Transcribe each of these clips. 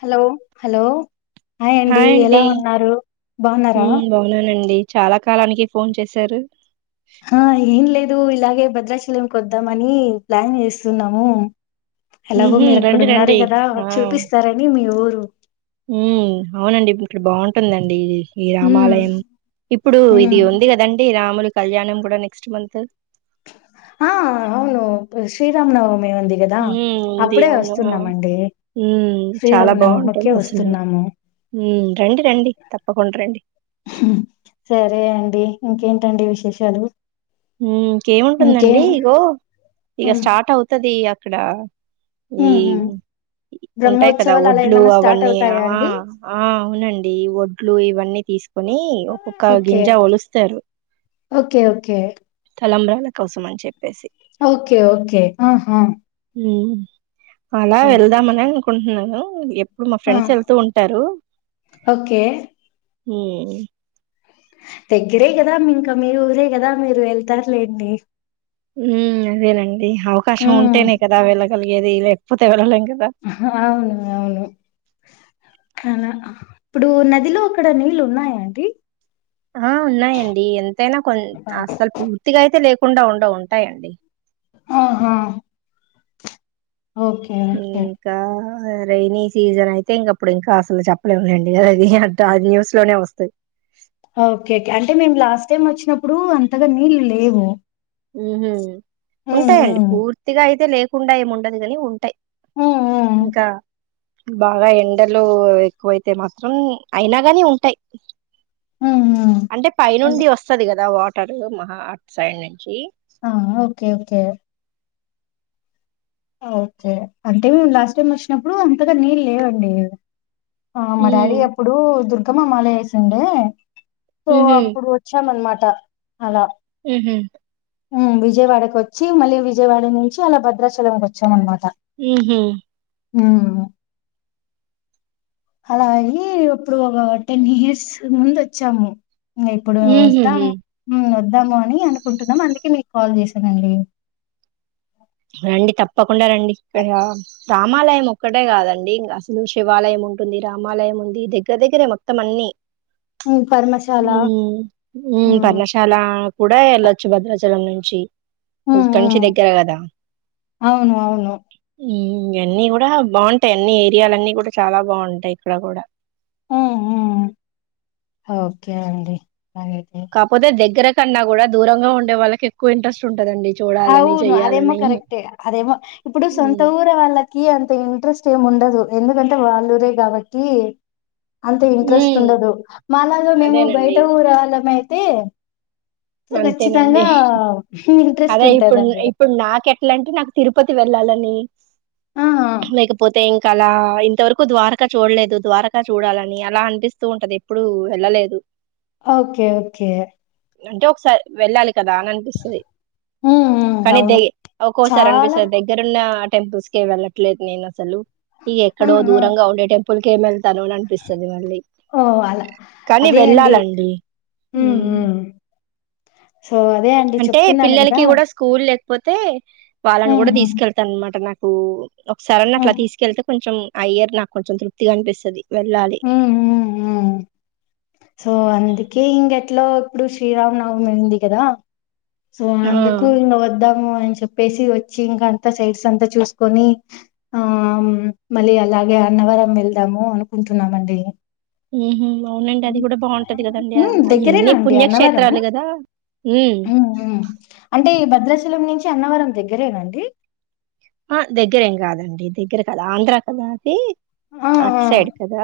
Hello hello hi అండి ఎలా ఉన్నారు బాగున్నారా హ్మ్ బాగున్నానండి చాలా కాలానికి ఫోన్ చేశారు ఆ ఏన్లే దూ ఇలాగే భద్రాషలం కొద్దామనీ ప్లాన్ చేస్తున్నాము ఎలాగో ఉహూ మీరు అక్కడ రండి ఉన్నారు రండి కదా ఆ చూపిస్తారని మీ ఊరు బాగుంటుందండీ ఈ ఉమ్ రామాలయం ఇప్పుడు ఇది ఉమ్. ఉంది కదండి రామ్ కళ్యాణం కూడా నెక్స్ట్ మంత్ ఆ అవును శ్రీరామ్ నవమ్ మ్ ఉంది అవును అ మ్ చాలా బాగుంటుంది శ్రీరామనవమికే అసలు వస్తున్నాము రండి రండి తప్పకుండ్ రండి సరే అండి ఇంకేంటండి విశేషాలు మ్ ఇంకేం కేముంటుందండి ఇగో ఇక ఉమ్, స్టార్ట్ అవుతది ఇక్కడా ఈ ఉమ్, ఉమ్. ఉంటాయి కదా బ్రహ్మోత్సవాలు అలా ఒడ్లు ఏమైన్నా స్టార్ట్ అవన్నీ అవుతాయా ఆ అండి ఆ అవునండి ఒడ్లు ఇవన్నీ తీసుకొని ఒక్కొక్క గింజా ఒలుస్తారు ఒకే ఒకే తలంబ్రాల కోసం అని చెప్పేసి ఓకే ఓకే ఆహా మ్ అలా ఓహ్! వెళ్దామని అనుకుంటున్నాను ఎప్ మా ఆ! ఫ్రెండ్స్ ఎళ్తూ ఉంటారు ఓకే. మ్ దగ్గరే కదా ఇంకా మీ ఊరే కదా మీరు ఎళ్తారులేండి ఉమ్ అదేనండి అవకాశం హ్మ్. ఉంటేనే కదా వెళ్ళ గలిగేది లేకపోతే ఎవరన్ అహ్ అవును అవును కన ఇప్పుడు నదిలో అక్కడ నీళ్ళు ఉన్నాయా అండి ఆ ఉన్నాయండి ఎంతైనా కొన్ అస్సలు పూర్తిగా అయితే లేక్ కుండా ఉండవు ఉంటాయండి ఆహా ఓకే ఓకే రైనీ సీజన్ అయితే ఇంకప్పుడు ఇంకా అసలు చెప్పలేము లేండి అది అంతా న్యూస్ లోనే వస్తయి ఓకే కె అంటే మేము లా స్ట్ టైమ్ వచ్చినప్పుడు అంతగా నీళ్ళు లేవు ఉహు హ్మ్. ఉంటాయండి హ్మ్. పూర్తిగా అయితే లే కుండా ఏం ఉండది గాని ఉంటాయి హ్మ్. హ్మ్. ఇంకా బాగా ఎండలు ఎక్కువైతే మాత్రం అయినా గాని ఉంటాయి హ్మ్. హ్మ్. అంటే అంటే పైనుండి వస్తది కదా వాట్ టర్ మహా అట్ సైడ్ నున్ చి ఆ ఓకే ఓకే ఓకే అంటే మేము లాస్ట్ టైమ్ వచ్చినప్పుడు అంతగా నీళ్ళు లేవండి ఆ మా డాడీ ఉహు అప్పుడు దుర్ కమ్మ మాలా ఏసీ ఉండే సో ఉహు అప్పుడు వచ్చాము అన్నమాట్ ట అలా ఉహు ఉమ్ విజయవాడ కొచ్చి మళ్ళీ విజయవాడ నుంచి అలా భద్రాచలం కొచ్ చం అనమాట ఉహు హ్మ్మ్ అలా అయి ఇప్పుడు ఒక టెన్ ఇయర్స్ ముందు ఒచ్చాము ఇంగ ఇప్పుడు వస్తాం ఉహుహు ఉమ్ వద్ దాము అని అనుకుంటున్నాం అందుకే మీకు కాల్ చేసానండి రండి తప్పకుండా రండి ఇక్కడ రామాలయం ఒక్కటే కాదండి అసలు శివాలయం ఉంటుంది రామాలయం ఉంది దెగ్గర్ దెగ్గరే మొత్తం అన్ని ఉమ్ పర్మశాల ఉమ్ ఉమ్ పర్ణశాల కూడా ఎళ్ళొచ్చు భద్రాచలం నుంచి ఉమ్ కంచి ఉమ్ దగ్గర కదా అవును అవును ఉమ్ ఇవన్నీ కూడా బాగుంటాయి అన్ని ఏరియాలన్ని కూడా చాలా బాగుంటాయి ఇక్కడ కూడా ఆ ఆ ఆ, ఓకే అండి. అలాగైతే కాపోతే దగ్గర కన్నా కూడ, దూరంగ ఉండే వాళ్ళకి ఎక్కువ ఇంట్రెస్ట్ ఉంటదండి. చూడాలని అవును అదేమో చెయ్యాలని కరెక్టే అదేమో, ఇప్పుడు సొంతూరు వాళ్ళక్ కి అంత ఇంట్రెస్ట్ ఏం ఉండదు, ఎందుకంటే వాళ్ళురే కాబట్టి! అంతే ఇంట్రెస్ట్ మ్మ్ ఉండదు, మల్లజూడు మేము అదేనండి బయట ఊరాళ్ళమైత్ తే సో, ఖచ్చితంగా ఇంట్రెస్ట్ తే ఇప్పుడ్ ఉంటదండి ఇప్పుడు నాకెట్లా అంటే, నాకు తిరుపతి వెళ్ళాలని. ఆ ఉమ్ లేకపోతే ఇంక్ తలా ఇంతవరకు ద్వారకా చూడలేదు, ద్వారకా చూడాలని, అలా అనిపిస్తూ ఉంటది ఎప్పుడూ ఎళ్ళలేదు. Okay okay. అంటే ఒకసార్ వెళ్ళాలి. కదా అని అనిపిస్తాది. హ్మ్ హ్మ్ కనీ అవును దయి ఒక్కోసారి చాలా అనిపిస్తది దగ్గరున్నా అట్ టెంపుల్స్ కే వెళ్ళట్లేదు నేనసలు. ఇగ ఎక్కడో హ్మ్ హ్మ్ దూరంగా ఉండే టెంపు పుల్కేమెల్ తను నన్పిస్తది మళ్ళీ, ఓ అలా కనీ అదే అండి వెళ్ళాలండి. హ్మ్ ఉమ్ హ్మ్ సో అదే అండి అంటే చెప్తున్నాను కదా పిల్లలకి కూడా స్కూల్లెక్ పోతే వాళ్ళని హ్మ్ గూడ హ్మ్ తీసుకెళ్తాన్నమాట, నాక్ కూ ఒకసారన్న హ్మ్ అట్లా తీసుకెళ్తే కొంచెం ఆ ఇయర్ నాకు కొంచెం తృప్తిగనిపిస్తది. వెెళ్ళాలి. హ్మ్ హ్మ్ హ్మ్ సో అందుకే, ఇంగెట్లో ఇప్పుడు శ్రీరామ నవమి ఉంది కదా! సో ఆ అందుకు ఇంగ వద్దామ్ ఉ అని చెప్పేసి వచ్చి, ఇంకా అంతా సైట్స్ అంతా చూసుకొని, ఆ మళ్ళీ అలాగే అన్నవరం వెళ్దాము అనుకుంటున్నామండి. ఉహూ, మ ఉమ్ అయన్ని దగ్గరేనండి అన్నవరము పుణ్యక్షేత్రాలు కదా, ఉమ్. టే భద్రాచలం నుంచి అన్నవరం దగ్గరేన అండి? అ దగ్గరేం కాదండి దగ్గర కాదు, ఆంధ్ర కదా అదీ. ఆ అట్ ఆ సైడ్ కదా?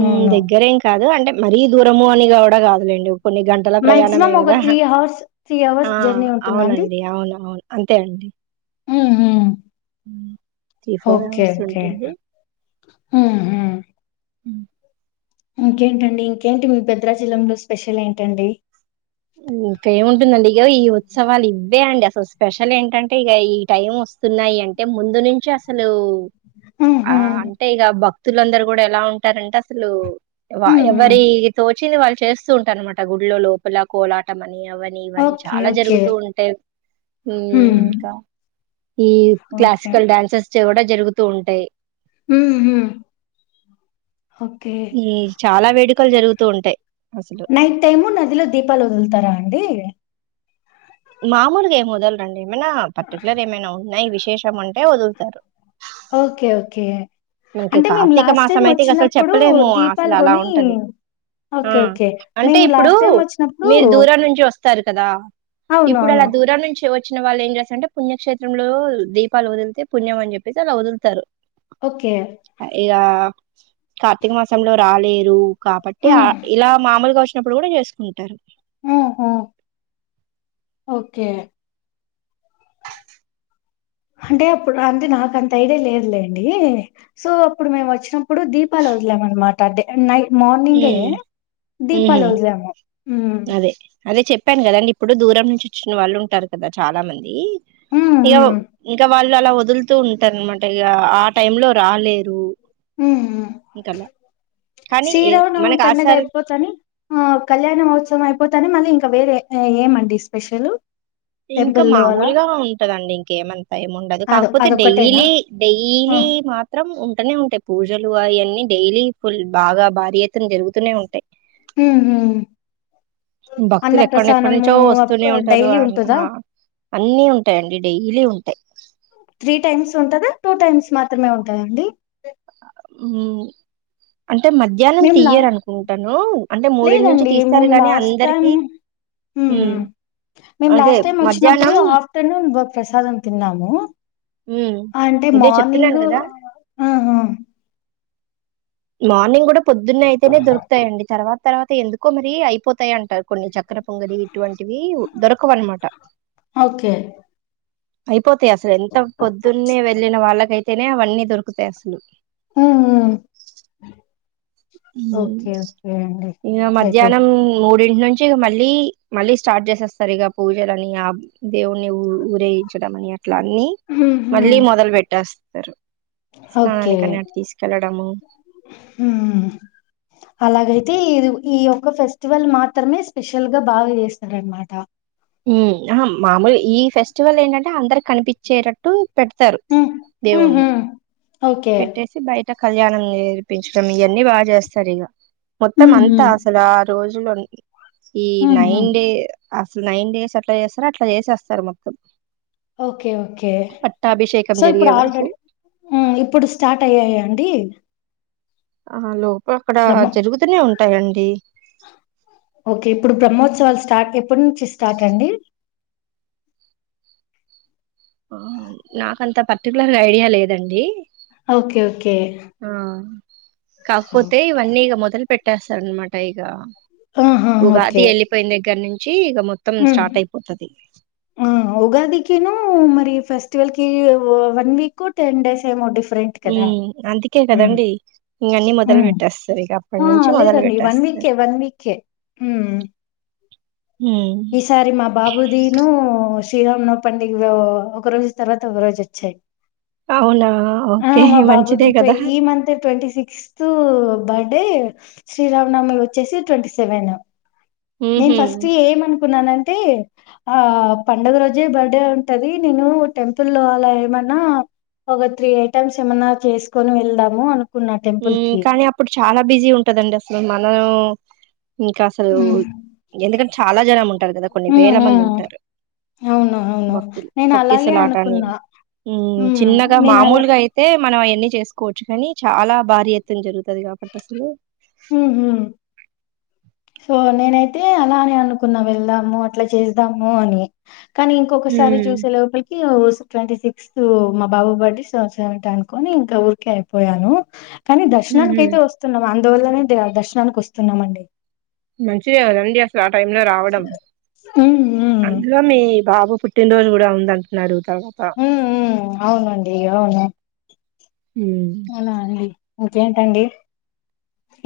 ఉమ్ దగ్గరేం కాదు అంటే మ్ మరీ దూరము అని కుడా కాదులేండి కొన్ని గంటల ప్రయాణమే మాక్సిమం ఒక కదా త్రీ అవర్స్ త్రీ అవర్స్ ఆ జర్నీ ఉంటుందండి అవునండి అవును అవును అంతే అండి యూ యూ త్రీ ఫోర్ అవర్స్ ఉంటుంది హహ హు ఇంకేంటండి ఇంకేంటి మీ భద్రాచలం లో స్పెషల్ ఏంటండీ ఇంకా ఏముంటుందండి ఇగో ఈ ఉత్సవాలు ఇవే అండి అసలు స్పెషల్ ఏంటంటే ఇక ఈ టైం వస్తున్నాయి అంటే ముందు నుంచి అసలు ఆ ఆహా! అంటే ఇగ బక్ భక్తులందరు కూడా ఎలా ఉంటారంటే అసలు వ హుహు. ఎవరి తోట్ వచ్చింది వాళ్ళు చేస్తూ ఉంటారు వాళ్ళు గుళ్ళో లోపల కోలాటం నీ అవని ఇవని ఓకే. చాలా ఓకే. జరుగుతూ ఉంటాయి హ్మ్. ఇంకా ఈ ఓకే. క్లాసికల్ డ్యాన్సెస్ కూడా జరుగుతూ ఉంటాయి హు హు ఓకే ఈ చాలా వేడుకలు జరుగుతూ ఉంటాయి అసలు నైట్ టైమ్ ము నదిలో దీపాలు వదులుతారా అండి మామూలుగా ఏమి వదలరండి ఏమైనా పర్టికులర్ ఏమైనా ఉన్నాయి విశేషం అంటే వదులుతారు కే మనకి కార్తీక మాసం అయితే ఇగ అసలు చెప్పలేము అసల దీపాలు అలా కొని ఉంటది ఆ ఓకే. ఓకే. అంటే మేము ఇప్పుడు లాస్ట్ టైమ్ వచ్చినప్పుడు మీరు దూరం నుంచి వస్ స్తారు కదా ఇప్పుడు అవునవును. అలా దూరం నుంచి వ వచ్చిన వాళ్ళు ఏం చేస్తారంటే పుణ్యక్షేత్రంలో దీపాలు వదిలితే పుణ్యం అని చెప్పేసి అలా వదులుతారు ఓకే. ఆ ఇగ కార్తీక మాసంలో రాలేరు కాబట్టి ఆ హ్మ్. ఇలా మామలుగా వచ్చినప్పుడు కూడా చేసుకుంటారు ఓహో ఓకే అంటే అప్పుడు అంటే నాకు అంత ఐడియా లేదులేండి సో అప్పుడు మేము వచ్చినప్పుడు దీపాలు వదిలాం అనమాట డే నైట్ మార్నింగ్ ఏ ఉమ్ ఉహు దీపాలు వదిలాము హ్మ్. అదే అదే చెప్ చెప్పాను కదండి ఇప్పుడు దూరం నుంచి వచ్చిన వాళ్ళు ఉంటారు కదా చాలా మంది హ్మ్. ఇ్య హ్మ్. ఇంకా వాళ్ళ లల్ల వదులుతూ ఉంటారు అనమాట ఇగ టైం లో రాలేరు హ్మ్. హ్మ్. ఇంకా అలా శ్రీరామనవమి పండుగ అయిపోతనే ఆ కళ్యాణ మహోత్సవం అయిపో పోతేనే మళ్ళీ ఇంకా వేరే ఏమండి స్పెషల్ ఇంకా మామూలుగా ఉంటదండి ఇంకేం ఏమంతా ఏమిండదు అదొ కాకపోతే అదొక్కటేనా? డైలీ ఆ! డైలీ మాత్రం ఉంటూనే ఉంటాయి పూజలు అవన్నీ డైలీ ఫుల్ బాగా భారీ ఎత్తన జరుగుతూనే ఉంటాయ్ ఉహు భక్తులు ఎక్కడెక్కడ నుంచో వస్తూనే ఉంటారు డైలీ అ ఉంటదా? ఆ అన్ని ఉంటాయండి డైలీ ఉం టాయ్ త్రీ టైమ్స్ ఉంటదా టూ టైమ్స్ మాత్రమే ఉంటాయండి హు మేము లా అంటే మూడింటి నుంచి లేదండి మే తీస్తారు గాని లాస్ట్ టైమ్ అందరికి హ్మ్ మేము అదే లాస్ట్ టైం వచ్చినప్పుడు మధ్యాహ్నం ఆఫ్టర్నూన్ ఒక ప్రసాదం తిన్నాము హ్మ్ అంటే అదే చెప్తున్నాను మార్నింగ్ కదా ఆహా మార్నింగ్ కూడా పొద్దున్న అయితేనే దొరుకుతాయండి తర్వాత తర్వాత ఎందుకో మరి అయిపోతాయి అంటారు కొన్ని చక్కర పొంగలి ఇటువంటివి దొరకవన్నమాట ఓకే అయిపో పోతాయి అసలు ఎంత పొద్దున్నే వెళ్ళిన వాళ్ళకైతే తేనే అవన్నీ దొరుకుతాయి అసలు ఉహు హు ఇగ అట్లయితే మధ్యాహ్నం మూడి ఇక నుంచి మళ్ళీ మళ్ళీ స్టార్ట్ చేసేస్తారు ఇక పూజలని ఆ దేవుడికి మళ్ళీ ఊ ఊరేయించడం అని అట్లా అన్ని మళ్ళీ మొదలు పెట్టేస్త స్తరు ఓకే స్నానానికి అనీ అటు తీసుకెళ్లడము ఉమ్ అలాగైతే ఇది ఈ ఒక్క ఫెస్టివల్ మాత్రమే స్పెషల్ గా బాగా చేస్తారనమాట ఊ అహ మామూలు ఈ ఫెస్టివల్ ఏంటంటే అందరికి కనిపిచ్చేటట్టు పెడతారు ఉమ్ దేవుణ్ణి ఉహు ఓకే పెట్టేసి బయట ఇక కళ్యాణం చేపించడం ఇయన్నీ బాగా చేస్తారు ఇగా మొత్తం ఉహు అంతా అసల రోజులు అన్ని ఈ ఉహు నైన్ డే అసలు నైన్ డేస్ అట్లా చేస్తరొ అట్లా చేసేస్తారు మొత్తం ఓకే ఓకే పట్టాభిషేకం సో ఇప్పుడు జరిగే వరకు ఆల్రెడీ ఉమ్ ఇప్పుడు స్టార్ట్ అయ్యాయా అండి ఆ హలో అక్కడ బ్రహ్మ జరుగుతూనే ఉం టయండి ఓకే ఇప్పుడు బ్రహ్మోత్సవాలు స్టార్ట్ ఎప్పటి నుంచి స్టార్ట్ అండి ఆ నాకంత పర్టికులర్ గా ఐడియా లేదండి ఓకే ఓకే ఆ కాకపోతే ఇవన్నీ ఇగ మొదలుపెట్ పట్టేస్తారన్నమాట ఇగ ఉగాది వెళ్ళిపోయిన దగ్గర నిం ఉమ్ ఆ ఉగాదికిను మరి ఫస్ట్ ట్వల్ కి వన్ వీక్ టెన్ డేస్ ఏమో డిఫ ఉ అందుకే కదండడి ఇక అన్ని మొదలు హ్మ్. పెట్టేస్తారు ఇక అప్పటి ఆ! నుంచి మొదలు లేదండి పెట్టేస్తారు వీకే, వీకే. హ్మ్. ఉమ్ ఈసారి మా బాబు దీను శ్రీరామున పండగ ఒక రోజు తర్వాత ఒక రోజు వచ్చయి అవునా ఆ ఓకే మా మంచిదే బాబుది కదా ఈ month twenty sixth birthday Sri Rama Navami వచ్చేసి ట్వంటీ సెవెన్ నేన్ ఉహు ఫస్ట్ ఏం అను కున్నానంటే ఆ పండుగ రోజే బర్త్డే ఉంటది నేను టెంపుల్ లో అలా ఏమన్నా ఒక త్రీ ఐటమ్స్ ఏమన్నా చేసుకొని వెళ్దాము అనుకు ఉమ్ కానీ అప్పుడు చాలా బిజీ ఉంటదండి అసలు మనం ఇంకా అసలు హ్మ్ ఎందుకంటే చాలా జనం ఉంటారు కదా కొన్ని హ్మ్ వేల మంది హ్మ్. ఉంటారు అవును అవును భక్తులు నేను అలాగే తొకిసలాటాన్ని అనుకున్నా హ్మ్ చిన్నగా నేను అలా మామూలుగా అయితే మనం అన్ని చేసుకోవచ్చు కానీ చాలా బారి ఎత్తునా జరుగు తది కాబట్టి అసలు హ్మ్ హ్మ్ సో నేనైతే అలాని అనుకున్నా వెళ్దాము అట్లా చేదాము అని కానీ ఇంకొకసారి ఉమ్ చూసే లోపలికి ట్వంటీ సిక్స్త్ మా బాబు బర్త్డే సంవత్సరంట అనుకొని ఇంకా ఊరికే అయిపోయాను కానీ దర్శనానికి ఉహు అయితే వస్తున్నాం అ అందువల్లనే దర్శనానికి వస్తున్నామండి మంచిదివదండి అస్ ఆ టైంలో రావడం ఉమ్ ఉమ్ అందులో మీ బాబు పుట్టినరోజు కూడా ఉం ఉందంటున్నారు తర్వాత హ్మ్ హ్మ్ అవునండి అవును ఉమ్ అవునా అండి ఇంకేంటండి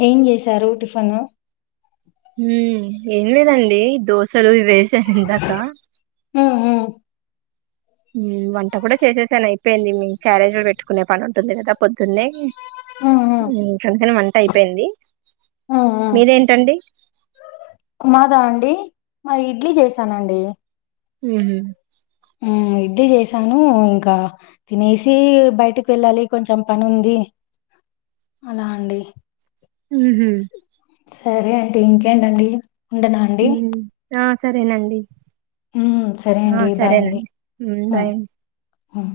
ఏం చేసారు టిఫను హ్మ్ ఏం లేదండి దోసలు ఇవేస్ శా ఇందాక ఉమ్ హ్మ్ వంట కూడా చేసేసాను అయిపోయిందండి క్యారేజ్ లో పెట్టుకునే పని ఉంటుంది కదా పొద్దున్నే ఉమ్ హ్మ్ అందుకన్ అయిపోయింది హ్మ్ హ్మ్ మీదేంటండి మాదా అండి మాది ఇడ్లీ చేసానండి హ్మ్ ఇడ్లీ చేశాను ఇంకా తినేసి బయటకి వెళ్ళాలి కొంచెం పని ఉంది. ఊ హ్మ్ సరే అండి ఇంకేంటండి ఉండనా అండి ఆ సరేనండి హ్మ్ సరే ఆ అండి బాయ్ అండి సరేనండి హ్మ్ బాయ్ అండి హ్మ్